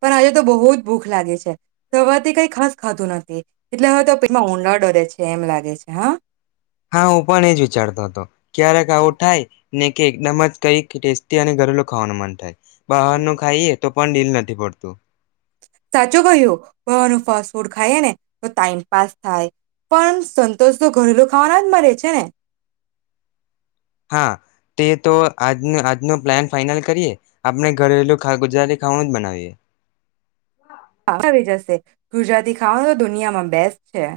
પણ આજે તો બહુ જ ભૂખ લાગે છે સવારથી કઈ ખાસ ખાતું નથી એટલે હવે તો પેટમાં ઉંદરડા દોડે છે એમ લાગે છે હા. હા હું પણ એ જ વિચારતો હતો ક્યારેક આવું ત્યારે ઘરેલુ ખાવાનું મન થાય. બહાર નું ખાઈએ તો પણ દિલ નથી ભરતું. તો સાચો કહ્યું [unintelligible] ફસ છોડ ખાઈએ ને તો ટાઈમપાસ થાય પણ સંતોષ તો ઘરેલુ ખાવાના જ મળે છે ને. હા તે તો આજ આજનો પ્લાન ફાઈનલ કરીએ આપણે ઘરેલું ગુજરાતી ખાવાનું જ બનાવીએ. હ આવી જશે ગુજરાતી ખાવાનું તો દુનિયામાં બેસ્ટ છે.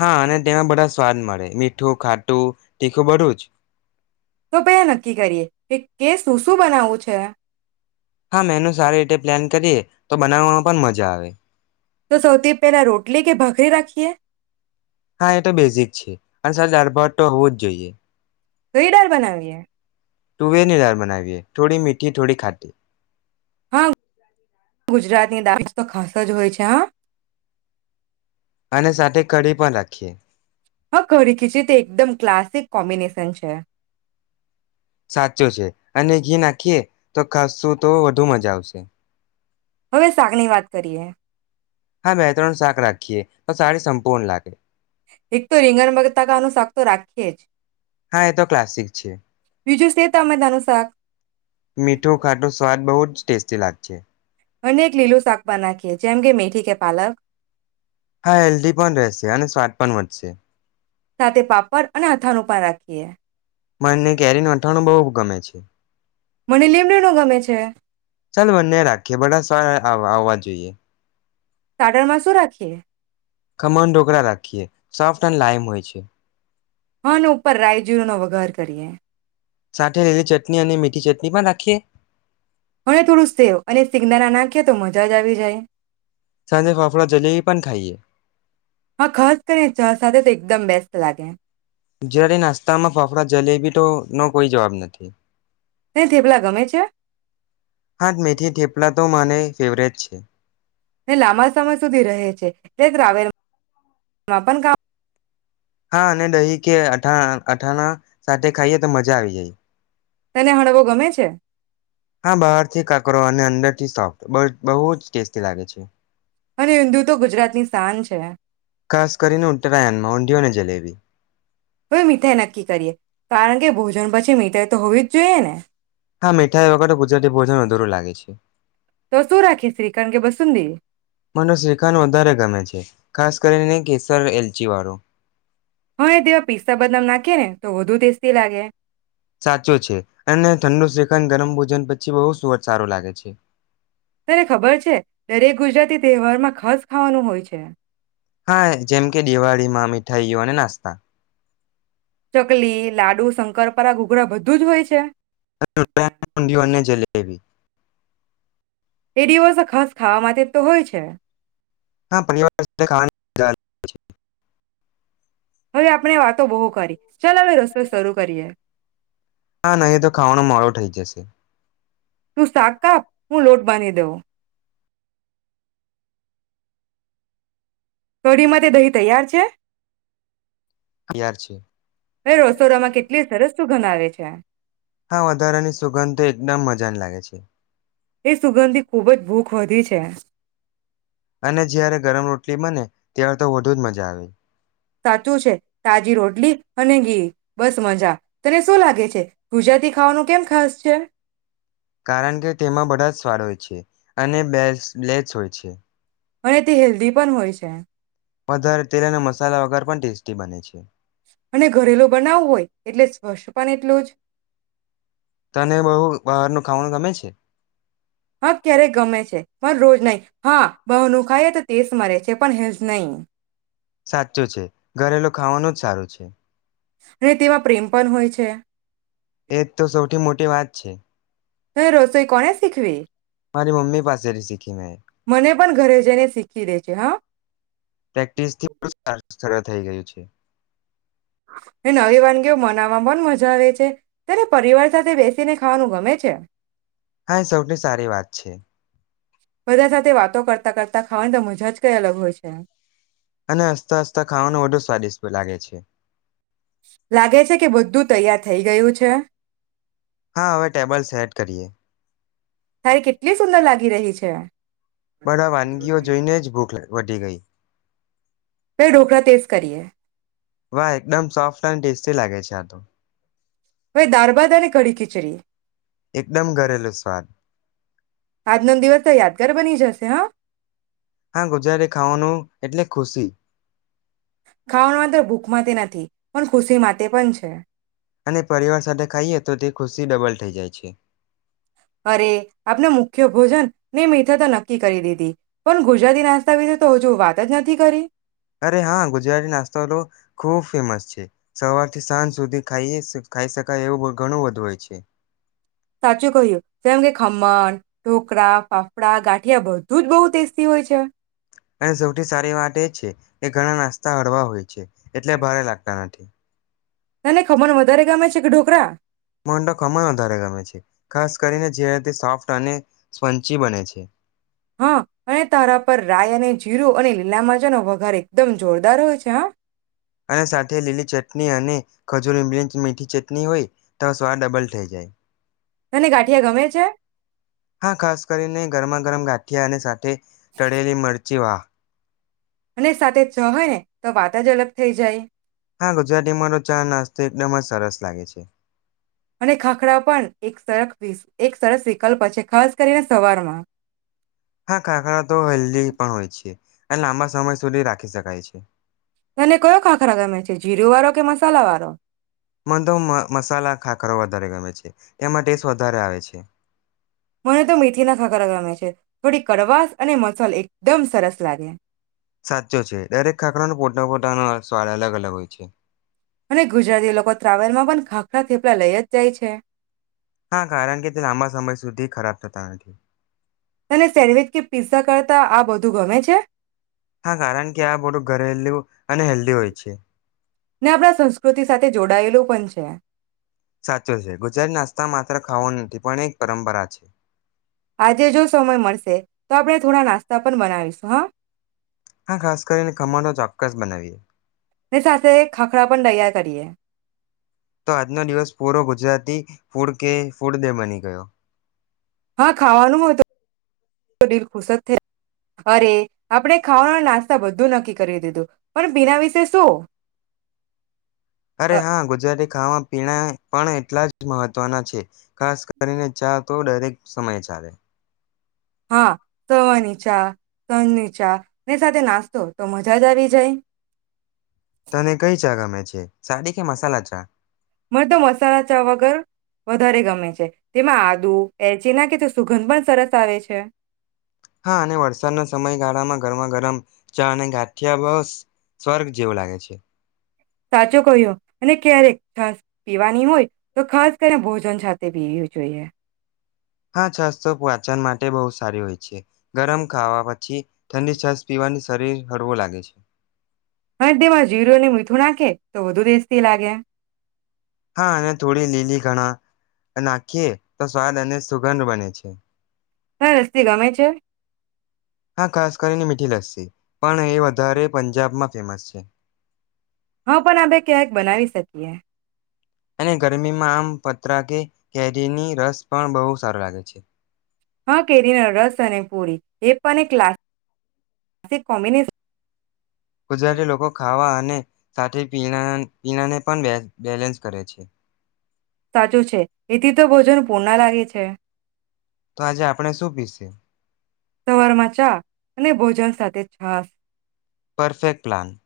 હા અને તેમાં બધા સ્વાદ મળે મીઠું ખાટું તીખું બધું જ તો પે નક્કી કરીએ કે કેસ શું શું બનાવવું છે. હા મેનુ સારી રીતે પ્લાન કરીએ તો બનાવવામાં પણ મજા આવે. તો સૌથી પહેલા રોટલી કે ભાખરી રાખી કે હા એ તો બેઝિક છે અને સાથે દાળ ભાત હતો હોવું જ જોઈએ. તો ઈ ડાળ બનાવીએ. તુવેરની ડાળ બનાવીએ. થોડી મીઠી થોડી ખાટી. હા ગુજરાતી દ તો ખાસ જ હોય છે હા. અને સાથે કડી પણ રાખીએ. હા કઢી ખીચડી તે એકદમ ક્લાસ શિક કોમ્બિનેશન છે. સાચો છે અને ઘી નાખીએ તો ખાસું તો વધુ મજા આવશે. હવે શાક ની વાત કરીએ. હા મે ત્રણ શાક રાખીએ, તો સાડી સંપૂર્ણ લાગે. એક તો રિંગન બટાકાનું શાક તો રાખીએ છે. હા એ તો ક્લાસિક છે બીજું છે ટામેટાનું શાક મીઠું ખાટું સ્વાદ બહુ જ ટેસ્ટી લાગત છે. અને એક લીલું શાક બ નાખીએ જેમ કે મેથી કે પાલક હા હેલ્ધી પણ રહેશે અને સ્વાદ પણ વધ છેે. સાથે પાપડ અને હાથા નું પણ રાખીએ મને એ કેરીને અથાણું બો બહુ ગમે છે. મને લીમડી નો ગમે છે. આવ આવવા જોઈએ. સાટર મા સો રાખીએ. ખમન ઢોકળા રાખીએ સોફ્ટ એન્ડ લાાઈમ હોય છે. હા અને ઉપર રાય જીરુ નો વઘાર કરીએ. સાથે લીલી ચટણી અને મીઠી ચટણી પણ રાખીએ. મને થોડું સેવ અને સીંગદાણા નાખ્યા તો તો મજા જ આવી જાય સાંજે ફાફડા જલેબી પણ ખાઈએ હા ખાસ કરીને ચા સાથે તો એકદમ બેસ્ટ. લાગે. ગુજરાતી નાસ્તામાં ફફડા જલેબી તો નો કોઈ જવાબ નથી. તને થેપલા ગમે છે? હા મેથી થેપલા તો મને ફેવરેટ છે. એ લાંબા સમય સુધી રહે છે. તે [unintelligible] મા પણ કામ હા ને દહી કે અઠાણ અથાણા સાથે ખાઈએ તો મજા આવી જાય. તને હળવો ગમે છે? હા બહાર થી કાકરો અને અંદર થી સોફ્ટ બો બહુ જ ટેસ્ટી લાગે છે. અરે ઊંધિયું તો ગુજરાતની શાન છે. ખાસ કરીને ઉત્તરાયણમાં ઊંધિયું અને જલેબી. હવે મીઠાઈ નક્કી કરીએ કારણ કે ભોજન પછી મીઠાઈ તો હોવી જ જોઈએ ને. હા મીઠાઈ વગટ ગુજરાતી ભોજન આ ધૂર લાગે છે. તો શું રાખીએ શ્રીખંડ કે બસુંદી મનો શ્રીખંડ વધારે ગમે છે ખાસ કરીને કેસર એ. જીવરો. હા એ દેવા પિસ્તા બદલામ નાખીએ ને. તો વધુ ટેસ્ટી લાગે. સાચો છે અને ઠંડો શ. ન ગરમ ભોજન પછી બહુ સુ સારો લાગે છે. તને ખબર છે દરેક ગુજરાતી. તહેવારમાં ખાસ ખાવાનું હોય છે. હા જેમ કે દિવાળીમાં મી. ઠાઈ યો અને નાસ્તા. ચકલી લાડુ શંકરપરા ઘૂઘરા બધું જ હોય છે. [unintelligible] ઊડિયુ અને જલેબી. એ દિવસ ખાસ ખાવા માટે તો હોય છે. હા પરિવાર સાથે [unintelligible] હવે આપણે વાતો બહુ કરી ચાલ હવે રસોઈ શરૂ કરીએ હ, નહી તો ખાવાનો મોળો થઇ જશે. તું શાક કાપ હું લોટ બાંધી દેઉ. કઢીમાં તે દહીં તૈયાર છે? તૈયાર છે ભઈ રસોડામાં કેટલી સરસ શું ગનાવે છે? આ વધારાની સુગંધ એકદમ મજાની લાગે છે. એ સુગંધી ખૂબ જ ભૂખ ખધી છે. અને જ્યારે ગરમ રોટલી બને ત્યારે તો વઢું જ મજા આવે. સાચું છે. તાજી રોટલી અને ઘી બસ મજા. તને શું લાગે છે? ગુજરાતી ખાવાનું કેમ ખાસ છે? કારણ કે, તેમાં બધા જ સ્વાડ હોય છે. અને બેલ્સ બ્લેટ્સ હોય છે. અને તે હેલ્ધી પણ હોય છે. વધારે તેલ અને મશ મસાલા વગર પણ ટેસ્ટી બને છે. અને ઘરેલું બનાવવું હોય એટલે સ્પર્શ પન એટલું જ તને બહુ બાહરનું ખાવાનું ગમે છે? હા, ક્યારેક ગમે છે પણ રોજ નહી. હા, બહુ નુખાયે તો ટેસ મરે છે પણ હેલ્સ નહીં. સાચું છે. ઘરેલુ ખાવાનું જ સારૂ. છે. અને તેમાં પ્રેમ પન હોય છે. એ જ તો સૌથી મોટી વાત છે. હે રોસોઈ કોણે શીખવી? મારી મમ્મી પાસેથી શીખી મેં મને પણ ઘરે જઈને શીખી દે છે હ. પ્રેક્ટિસથી સરળ થઈ ગયું છે. કેઓ મનાવામાં પન મજા આવે છે, તને પરિવાર સાથે બેસીને ખાવાનું ગમે છે? હા સૌથી સારી વાત છે. બધા સાથે વાતો કરતા કરતા ખાવાની તો મજા જ કઈ અલગ હોય છે. અને હસતા હસતા ખાવાનું બધુ સ્વાદિષ્ટ લાગે છે. છે. લાગે છે કે બધ્ધું તૈયાર થઈ ગયું છે. હા હવે ટેબલ સેટ કરીએ. તારી કેટલી સુંદર લાગી રહી છે. બધા વાનગીઓ જોઈને જ ભૂખ વધી ગઈ. મેે ઢોકળ ટેસ્ટ કરીએ. તે લાગે છે આતો. હવે દારભાત અને કડી ખીચડી, એકદમ ઘરેલુ સ્વાદ આજનો દિવસ તો યાદગાર બની જશે. છે હા. હા ગુજારે ખાવાનું એટલે ખુશી. ખાવાનું માત્ર ભૂખ માટે નથી. પણ ખુશી માટે પણ છે. અને પરિવાર સાથે ખાઈએ તો તે ખુશી ડબલ છે. થઇ જાય છે. અરે આપના મુખ્ય ભોજન ને મીઠા તો નક્કી કરી દીધી, પણ ગુજરાતી નાસ્તા વિશે તો હજુ વાત જ નથી કરી. અરે હા ગુજરાતી નાસ્તો તો, ખૂબ ફેમસ છે, સવારથી સાંજ સુધી ખાઈ શકાય એવું ઘણું બધુ હોય છે. સાચું કહ્યું, કેમ કે ખ મન, ઢોકળા, ફાફડા, ગાંઠિયા બધું જ બહુ ટેસ્ટી હોય છે. અને સૌથી સારી વાત એ છે એ ઘણા નાસ્તા હળવા હોય છે. એટલે ભારે લાગતા નથી. તને ખમર વધારે ગમે છે કે ઢોકરા? મને તો ખમણ વધારે ગમે છે, ખાસ કરીને જ્યારે તે સોફ્ટ અને સ્પંચી બને છે હા અને તારા પર રાય અને જીરું અને લીલા મરચાનો વઘાર એકદમ જોરદાર હોય છે હા. અને સાથે લીલી ચટણી અને ખજૂર ઇમલી ની મીઠી ચટણી હોય, તો સ્વાદ ડબલ થઈ જાય. તને ગાંઠિયા ગમે છે [unintelligible] હા ખાસ કરીને ગરમા ગરમ ગા ઠ્યા અને સાથે તળેલી મરચી વાહ. અને સાથે ચા હોય ને તો વાત જ અલગ થઈ જાય. હા ગુજરાતી માનો ચા નાસ્તો એકદમ જ સરસ લાગે છે. અને ખાખડા પણ. એક સર એક સરસ વિકલ્પ છે ખાસ કરીને સવારમાં. હા ખાખરા તો હેલ્ધી પણ હોય છે, અને લાંબા સમય સુધી રાખી ખી સકાઈ છે. તને કયો ખાંખરા ગમે છે જીરું વાળો કે મ સલાવારો. મધો મસાલા ખા કરો વધારે ગમે છે? એમાં ટેસ્ટ વધારે આવે છે. મને તો મેથી ના ખાખરા ગમે છે. થોડી કડવાસ અને મસલ એકદમ સરસ લાગે. સાચો છે દરેક ખાખરાનો પોતા પોતાનો સ્વાદ અલગ અલગ હોય છે. અમે ગુજરાતી લોકો ટ્રાવેલ માં મજા આવે છે. આપણા થેપલા લઈ જ જાય છે. હા કારણ કે તે લાંબા સમય સુધી ખરાબ થતા નથી. તને સેન્ડવિચ કે પીઝા કરતા આ બધું ગમે છે? હા કારણ કે આ બધું ઘરેલું અને હેલ્ધી હોય છે [inaudible] ને આપણા સંસ્કૃતિ સાથે જોડાયેલું પ છે. સાચું છે ગુજરાત નાસ્તા માત્ર ખાવા ખાવા માટે નથી પણ એ એક પરંપરા છે. આજે જો સમય મળશે, તો આપણે થોડા નાસ્તો પણ બનાવીશું હ. હા ખાસ કરીને ખમણ ચોક્કસ બનાવીએ. ની સાથે ખાખરા પણ તૈયાર કરીએ. તો આજનો દિવસ પૂરો ગુજરાતી ફૂડ કે ફૂડ દે બ બંને. ગયો હા ખાવાનું હો હત હોત તો. દિલ ખુશ જ થઈ અરે આપણે ખાવાના નાસ્તા બધું નક્કી કરી દીધું પણ બીના ભ વિશે શું. અ અરે હા ગુજરાતી ખાવા પીવા પણ એટલા જ મહત્વના છે ખાસ કરીને ચા તો દરેક સમય ચાલે હા સવારની ચા ની ચા સાંજ ની ચા ની સાથે નાસ્તો તો મજા જ આવી જાય. તને કઈ ચા ગમે છે સાદી કે મસાલા ચા મને તો મસાલા ચા વગર વધારે ગમે છે તેમાં આદુ એલચી ના કે તે સુગંધ પણ સરસ આવે છે. હા અને વરસાદના સમયગાળામાં ગરમા ગરમ ચા અને ગાંઠિયા બ સ સ્વર્ગ જેવો લાગે છે. સાચો કહયો અને ક્યારેક છાસ પીવાની હોય તો ખાસ કરીને ભોજન સાથે પીવી જોઈએ. હા છાશ તો પાચન માટે બહુ સારી હોય છે ગરમ ખાવા પછી ઠંડી છાશ પીવાનું શરીર હળવું લાગે છે. હ તેમાં જીરું ને મીઠું નાખે તો વધુ ડેસ્ટી લાગે. હા અને થોડી નીની કણા નાખીએે તો સ્વાદ અને સુગંધ બને છે. હ લસી ગમે છે? હા ખાસ કરીને મીઠી લસ્સી. પણ એ વધારે પંજાબમાં ફેમસ છે. હા પણ આપે કેક બનાવી શકીએ અને ગરમીમાં આમ પતરા કે કેરીની રસ પણ બહુ સારો લાગે છે. હા કેરીનો રસ અને પૂરી એ પણ એક ક્લાસિક કોમ્બિનેશન ગુજરાતી લોકો ખાવા અને સાથે પીણા પીણાને પણ બેલેન્સ કરે છે. સાચું છે એથી તો ભોજન પૂણા લાગે છે. તો આજે આપણે શું પીશે? સવરમાં ચા અને ભોજન સાથે છાસ. Perfect plan.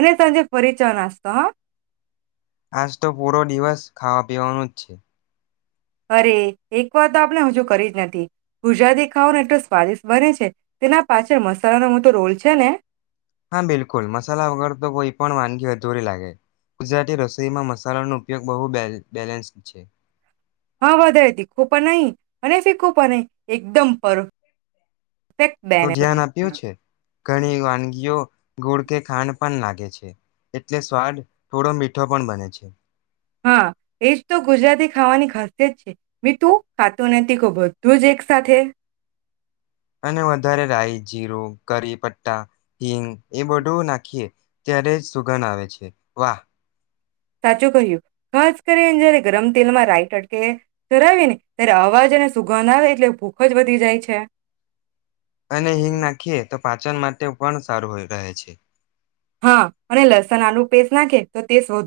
અને સાંજે ફરી ચા-નાસ્તા હ. આજ તો પૂરો દિવસ ખાવા પીવાનું જ છે. અરે એક વાત તો આપણે હજુ કરી જ નથી ગુજરાતી ખાવાનો એટલો સ્વાદિષ્ટ બને છે તેના પાછળ મસાલાનો મોટો રોલ છે ને. હા બિલકુલ મસાલા વગર તો કોઈ પણ વાનગી અધૂરી લાગે. ગુજરાતી રસોઈમાં મસાલાનો ઉપયોગ બહુ બે બેલેન્સ્ છે. હા વધારે તીખો પણા નહીં અને ફી ખોપા નહી એકદમ પર તો ધ્યાન આપ્યું છે ઘણી વાનગીઓ ગોળ કે ખાંડ પણ લાગે છે એટલે સ્વાદ થોડો મીઠો પણ બને છે. હા એજ તો ગુજરાતી ખાવાની ખાસ યત છે. મીઠું, ખાટુ અને તીખું બધું જ એક સાથે. અને વધારે રાઈ, જીરું, કરી પટ્ટા, હિંગ એ બધું નાખીએ, ત્યારે જ સુગંધ આવે છે. વાહ! સાચું કહ્યું ખાસ કરીને જયારે ગરમ તેલમાં રાઈટટકે ધરાવી ને ત્યારે અવાજ અને સુગંધ આવે એટલે ભૂખ જ વધી જાય છે. અને હિંગ નાખીએે તો પાચન માટ તે પણ સારું [inaudible] છે. હા અને લસણ આનું પેસ્ટ નાખે તો તેસ્ટ વધુ